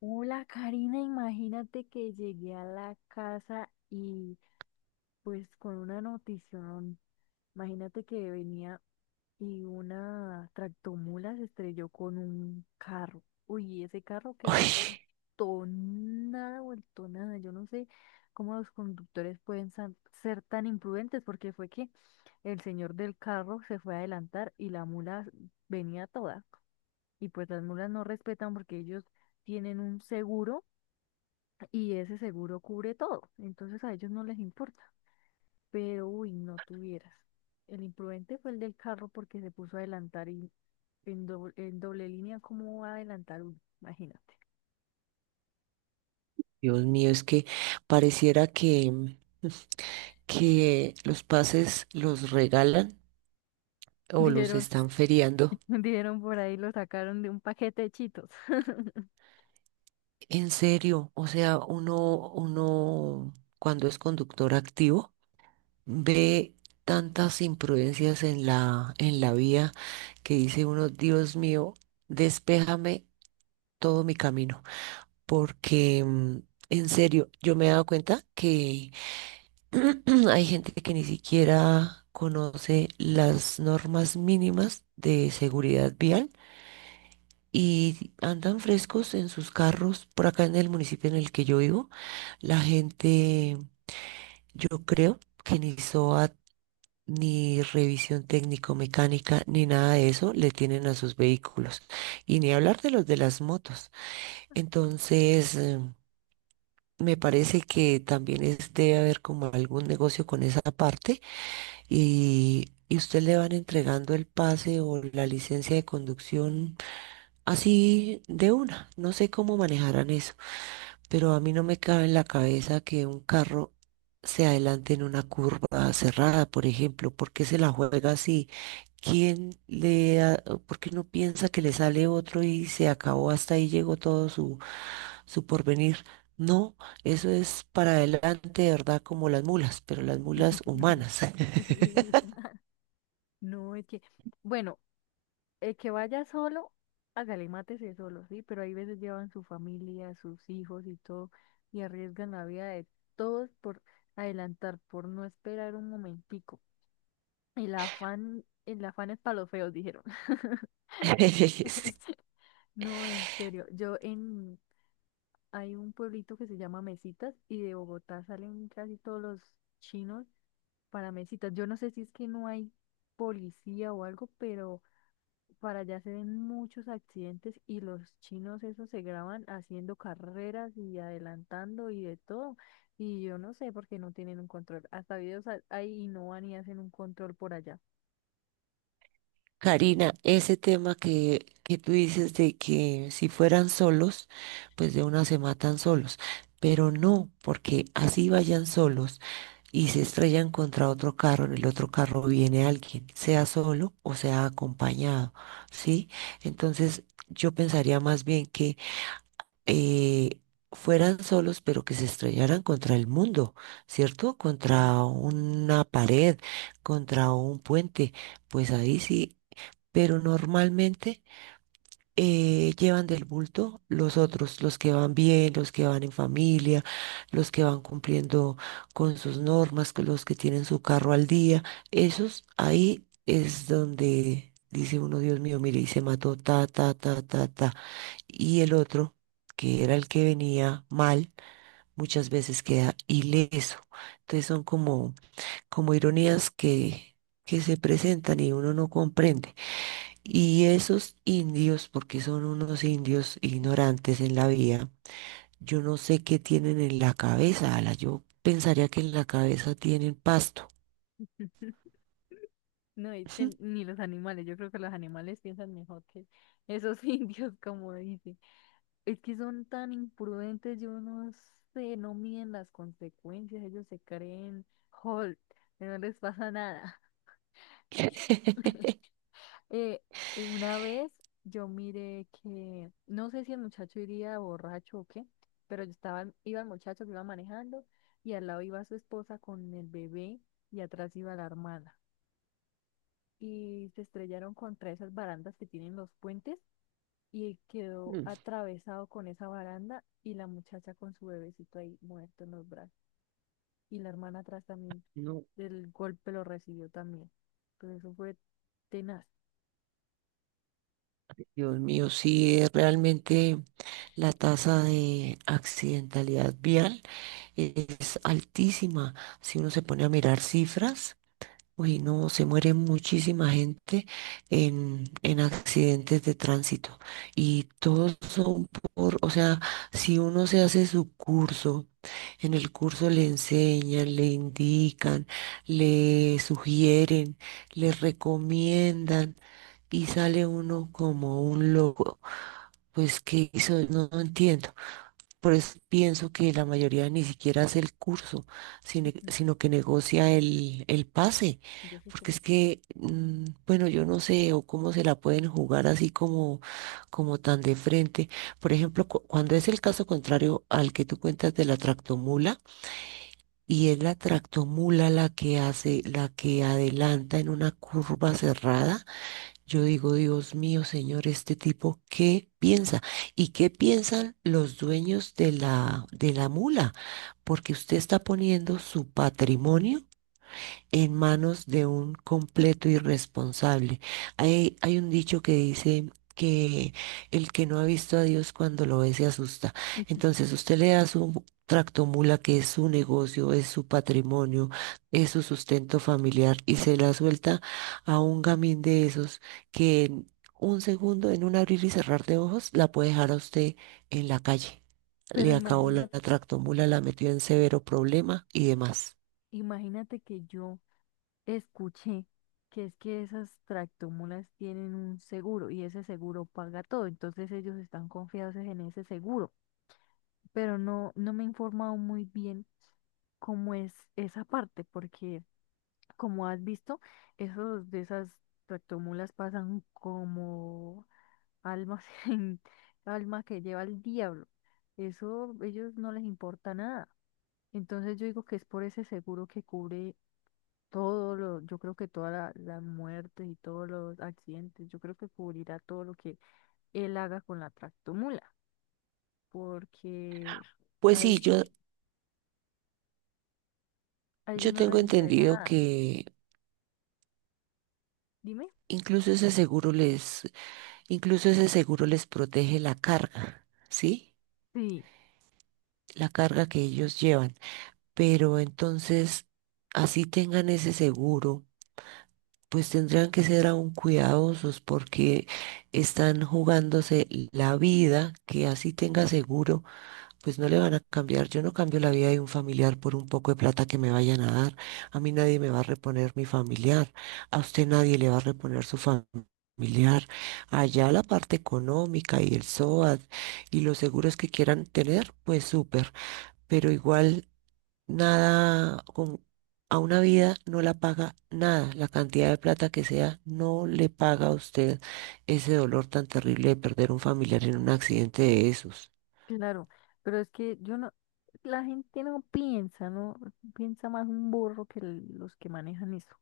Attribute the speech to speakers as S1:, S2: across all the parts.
S1: Hola, Karina, imagínate que llegué a la casa y pues con una notición, imagínate que venía y una tractomula se estrelló con un carro. Uy, ese carro quedó
S2: Ay,
S1: vuelto nada, vuelto nada. Yo no sé cómo los conductores pueden ser tan imprudentes porque fue que el señor del carro se fue a adelantar y la mula venía toda. Y pues las mulas no respetan porque ellos tienen un seguro y ese seguro cubre todo, entonces a ellos no les importa. Pero, uy, no tuvieras. El imprudente fue el del carro porque se puso a adelantar y en doble línea, ¿cómo va a adelantar uno? Imagínate.
S2: Dios mío, es que pareciera que los pases los regalan o los
S1: Dijeron,
S2: están feriando.
S1: dijeron por ahí, lo sacaron de un paquete de chitos.
S2: En serio, o sea, uno cuando es conductor activo ve tantas imprudencias en la vía que dice uno, Dios mío, despéjame todo mi camino, porque en serio, yo me he dado cuenta que hay gente que ni siquiera conoce las normas mínimas de seguridad vial y andan frescos en sus carros. Por acá en el municipio en el que yo vivo, la gente, yo creo que ni SOAT, ni revisión técnico-mecánica, ni nada de eso le tienen a sus vehículos. Y ni hablar de los de las motos. Entonces, me parece que también es, debe haber como algún negocio con esa parte y, usted le van entregando el pase o la licencia de conducción así de una. No sé cómo manejarán eso, pero a mí no me cabe en la cabeza que un carro se adelante en una curva cerrada, por ejemplo. ¿Por qué se la juega así? ¿Quién le, ha- ¿Por qué no piensa que le sale otro y se acabó, hasta ahí llegó todo su, porvenir? No, eso es para adelante, de verdad, como las mulas, pero las mulas humanas.
S1: No, es que, bueno, el que vaya solo, hágale, mátese solo, sí, pero hay veces llevan su familia, sus hijos y todo, y arriesgan la vida de todos por adelantar, por no esperar un momentico. El afán es para los feos, dijeron. No, en serio, hay un pueblito que se llama Mesitas y de Bogotá salen casi todos los chinos para Mesitas. Yo no sé si es que no hay policía o algo, pero para allá se ven muchos accidentes y los chinos esos se graban haciendo carreras y adelantando y de todo. Y yo no sé por qué no tienen un control. Hasta hay y no van y hacen un control por allá.
S2: Karina, ese tema que tú dices de que si fueran solos, pues de una se matan solos, pero no, porque así vayan solos y se estrellan contra otro carro, en el otro carro viene alguien, sea solo o sea acompañado, ¿sí? Entonces yo pensaría más bien que eh, fueran solos, pero que se estrellaran contra el mundo, ¿cierto?
S1: Bueno,
S2: Contra una pared, contra un puente, pues ahí sí, pero normalmente llevan del bulto los otros, los que van bien, los que van en familia, los que van cumpliendo con sus normas, con los que tienen su carro al día, esos ahí es donde... Dice uno, Dios mío, mire, y se mató, ta, ta, ta, ta, ta, y el otro, que era el que venía mal, muchas veces queda ileso. Entonces son como, ironías que se presentan y uno no comprende. Y esos indios, porque son unos indios ignorantes en la vía, yo no sé qué tienen en la cabeza, Ala. Yo pensaría que en la cabeza tienen pasto.
S1: no, es
S2: Ujú.
S1: que ni los animales, yo creo que los animales piensan mejor que esos indios, como dicen. Es que son tan imprudentes, yo no sé, no miden las consecuencias, ellos se creen Hulk, no les pasa nada. Eh, una vez yo miré que, no sé si el muchacho iría borracho o qué, pero yo estaba, iba el muchacho que iba manejando y al lado iba su esposa con el bebé y atrás iba la hermana. Y se estrellaron contra esas barandas que tienen los puentes y quedó
S2: Mm.
S1: atravesado con esa baranda y la muchacha con su bebecito ahí muerto en los brazos. Y la hermana atrás también,
S2: No,
S1: del golpe lo recibió también. Entonces eso fue tenaz.
S2: Dios mío, sí, es realmente la tasa de accidentalidad vial es altísima. Si uno se pone a mirar cifras, uy, no, se muere muchísima gente en accidentes de tránsito. Y todos son por, o sea, si uno se hace su curso, en el curso le enseñan, le indican, le sugieren, le recomiendan y sale uno como un loco. Pues, ¿qué hizo? No, no entiendo. Por eso pienso que la mayoría ni siquiera hace el curso, sino, sino que negocia el pase,
S1: Y yo se
S2: porque
S1: estresé.
S2: es que, bueno, yo no sé o cómo se la pueden jugar así como, tan de frente. Por ejemplo, cuando es el caso contrario al que tú cuentas de la tractomula, y es la tractomula la que hace, la que adelanta en una curva cerrada, yo digo, Dios mío, Señor, este tipo, ¿qué piensa? ¿Y qué piensan los dueños de la mula? Porque usted está poniendo su patrimonio en manos de un completo irresponsable. Hay un dicho que dice que el que no ha visto a Dios cuando lo ve se asusta. Entonces usted le da su tractomula que es su negocio, es su patrimonio, es su sustento familiar y se la suelta a un gamín de esos que en un segundo, en un abrir y cerrar de ojos, la puede dejar a usted en la calle.
S1: Pero
S2: Le acabó la
S1: imagínate,
S2: la tractomula, la metió en severo problema y demás.
S1: imagínate que yo escuché que es que esas tractomulas tienen un seguro y ese seguro paga todo, entonces ellos están confiados en ese seguro, pero no, no me he informado muy bien cómo es esa parte, porque como has visto, esos de esas tractomulas pasan como almas en alma que lleva el diablo. Eso ellos no les importa nada. Entonces yo digo que es por ese seguro que cubre todo lo, yo creo que todas las muertes y todos los accidentes, yo creo que cubrirá todo lo que él haga con la tractomula, porque a
S2: Pues
S1: pues
S2: sí,
S1: ellos, sí,
S2: yo
S1: yo, a ellos
S2: Yo
S1: no yo les
S2: tengo
S1: tengo que... interesa
S2: entendido
S1: nada.
S2: que
S1: Dime.
S2: incluso ese seguro les, incluso ese seguro les protege la carga, ¿sí?
S1: Sí,
S2: La carga que ellos llevan. Pero entonces, así tengan ese seguro, pues tendrán que ser aún cuidadosos porque están jugándose la vida, que así tenga seguro pues no le van a cambiar. Yo no cambio la vida de un familiar por un poco de plata que me vayan a dar. A mí nadie me va a reponer mi familiar. A usted nadie le va a reponer su familiar. Allá la parte económica y el SOAT y los seguros que quieran tener, pues súper. Pero igual nada con... A una vida no la paga nada, la cantidad de plata que sea, no le paga a usted ese dolor tan terrible de perder un familiar en un accidente de esos.
S1: claro, pero es que yo no, la gente no piensa, no piensa más un burro que los que manejan eso.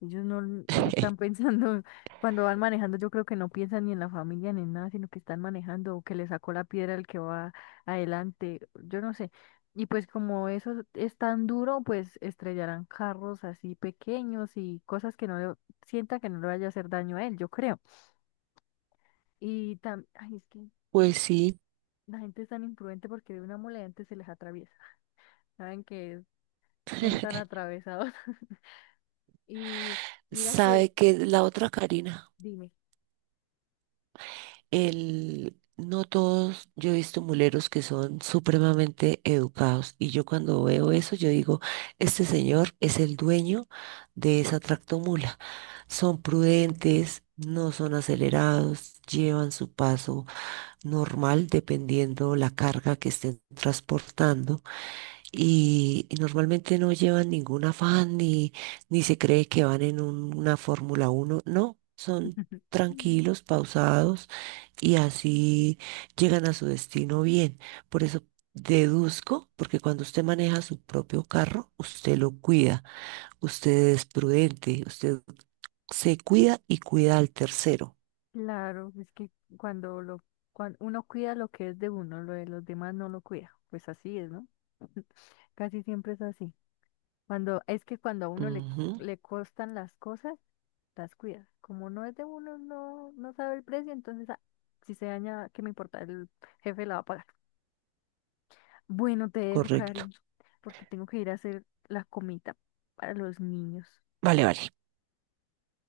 S1: Ellos no, no están pensando, cuando van manejando, yo creo que no piensan ni en la familia ni en nada, sino que están manejando o que le sacó la piedra el que va adelante, yo no sé. Y pues como eso es tan duro, pues estrellarán carros así pequeños y cosas que no le, sienta que no le vaya a hacer daño a él, yo creo. Y también, ay, es que
S2: Pues sí.
S1: la gente es tan imprudente porque de una mole antes se les atraviesa. Saben que son tan atravesados. Y mira que,
S2: Sabe que la otra, Karina,
S1: dime.
S2: no todos, yo he visto muleros que son supremamente educados y yo cuando veo eso, yo digo, este señor es el dueño de esa tractomula. Son prudentes, no son acelerados, llevan su paso normal dependiendo la carga que estén transportando y, normalmente no llevan ningún afán ni, se cree que van en una Fórmula uno. No, son tranquilos, pausados y así llegan a su destino bien. Por eso deduzco, porque cuando usted maneja su propio carro, usted lo cuida, usted es prudente, usted se cuida y cuida al tercero.
S1: Claro, es que cuando lo, cuando uno cuida lo que es de uno, lo de los demás no lo cuida. Pues así es, ¿no? Casi siempre es así. Cuando, es que cuando a uno
S2: Ujú,
S1: le costan las cosas, las cuida. Como no es de uno, no, no sabe el precio, entonces ah, si se daña, ¿qué me importa? El jefe la va a pagar. Bueno, te dejo,
S2: correcto.
S1: cariño, porque tengo que ir a hacer la comida para los niños.
S2: Vale, vale.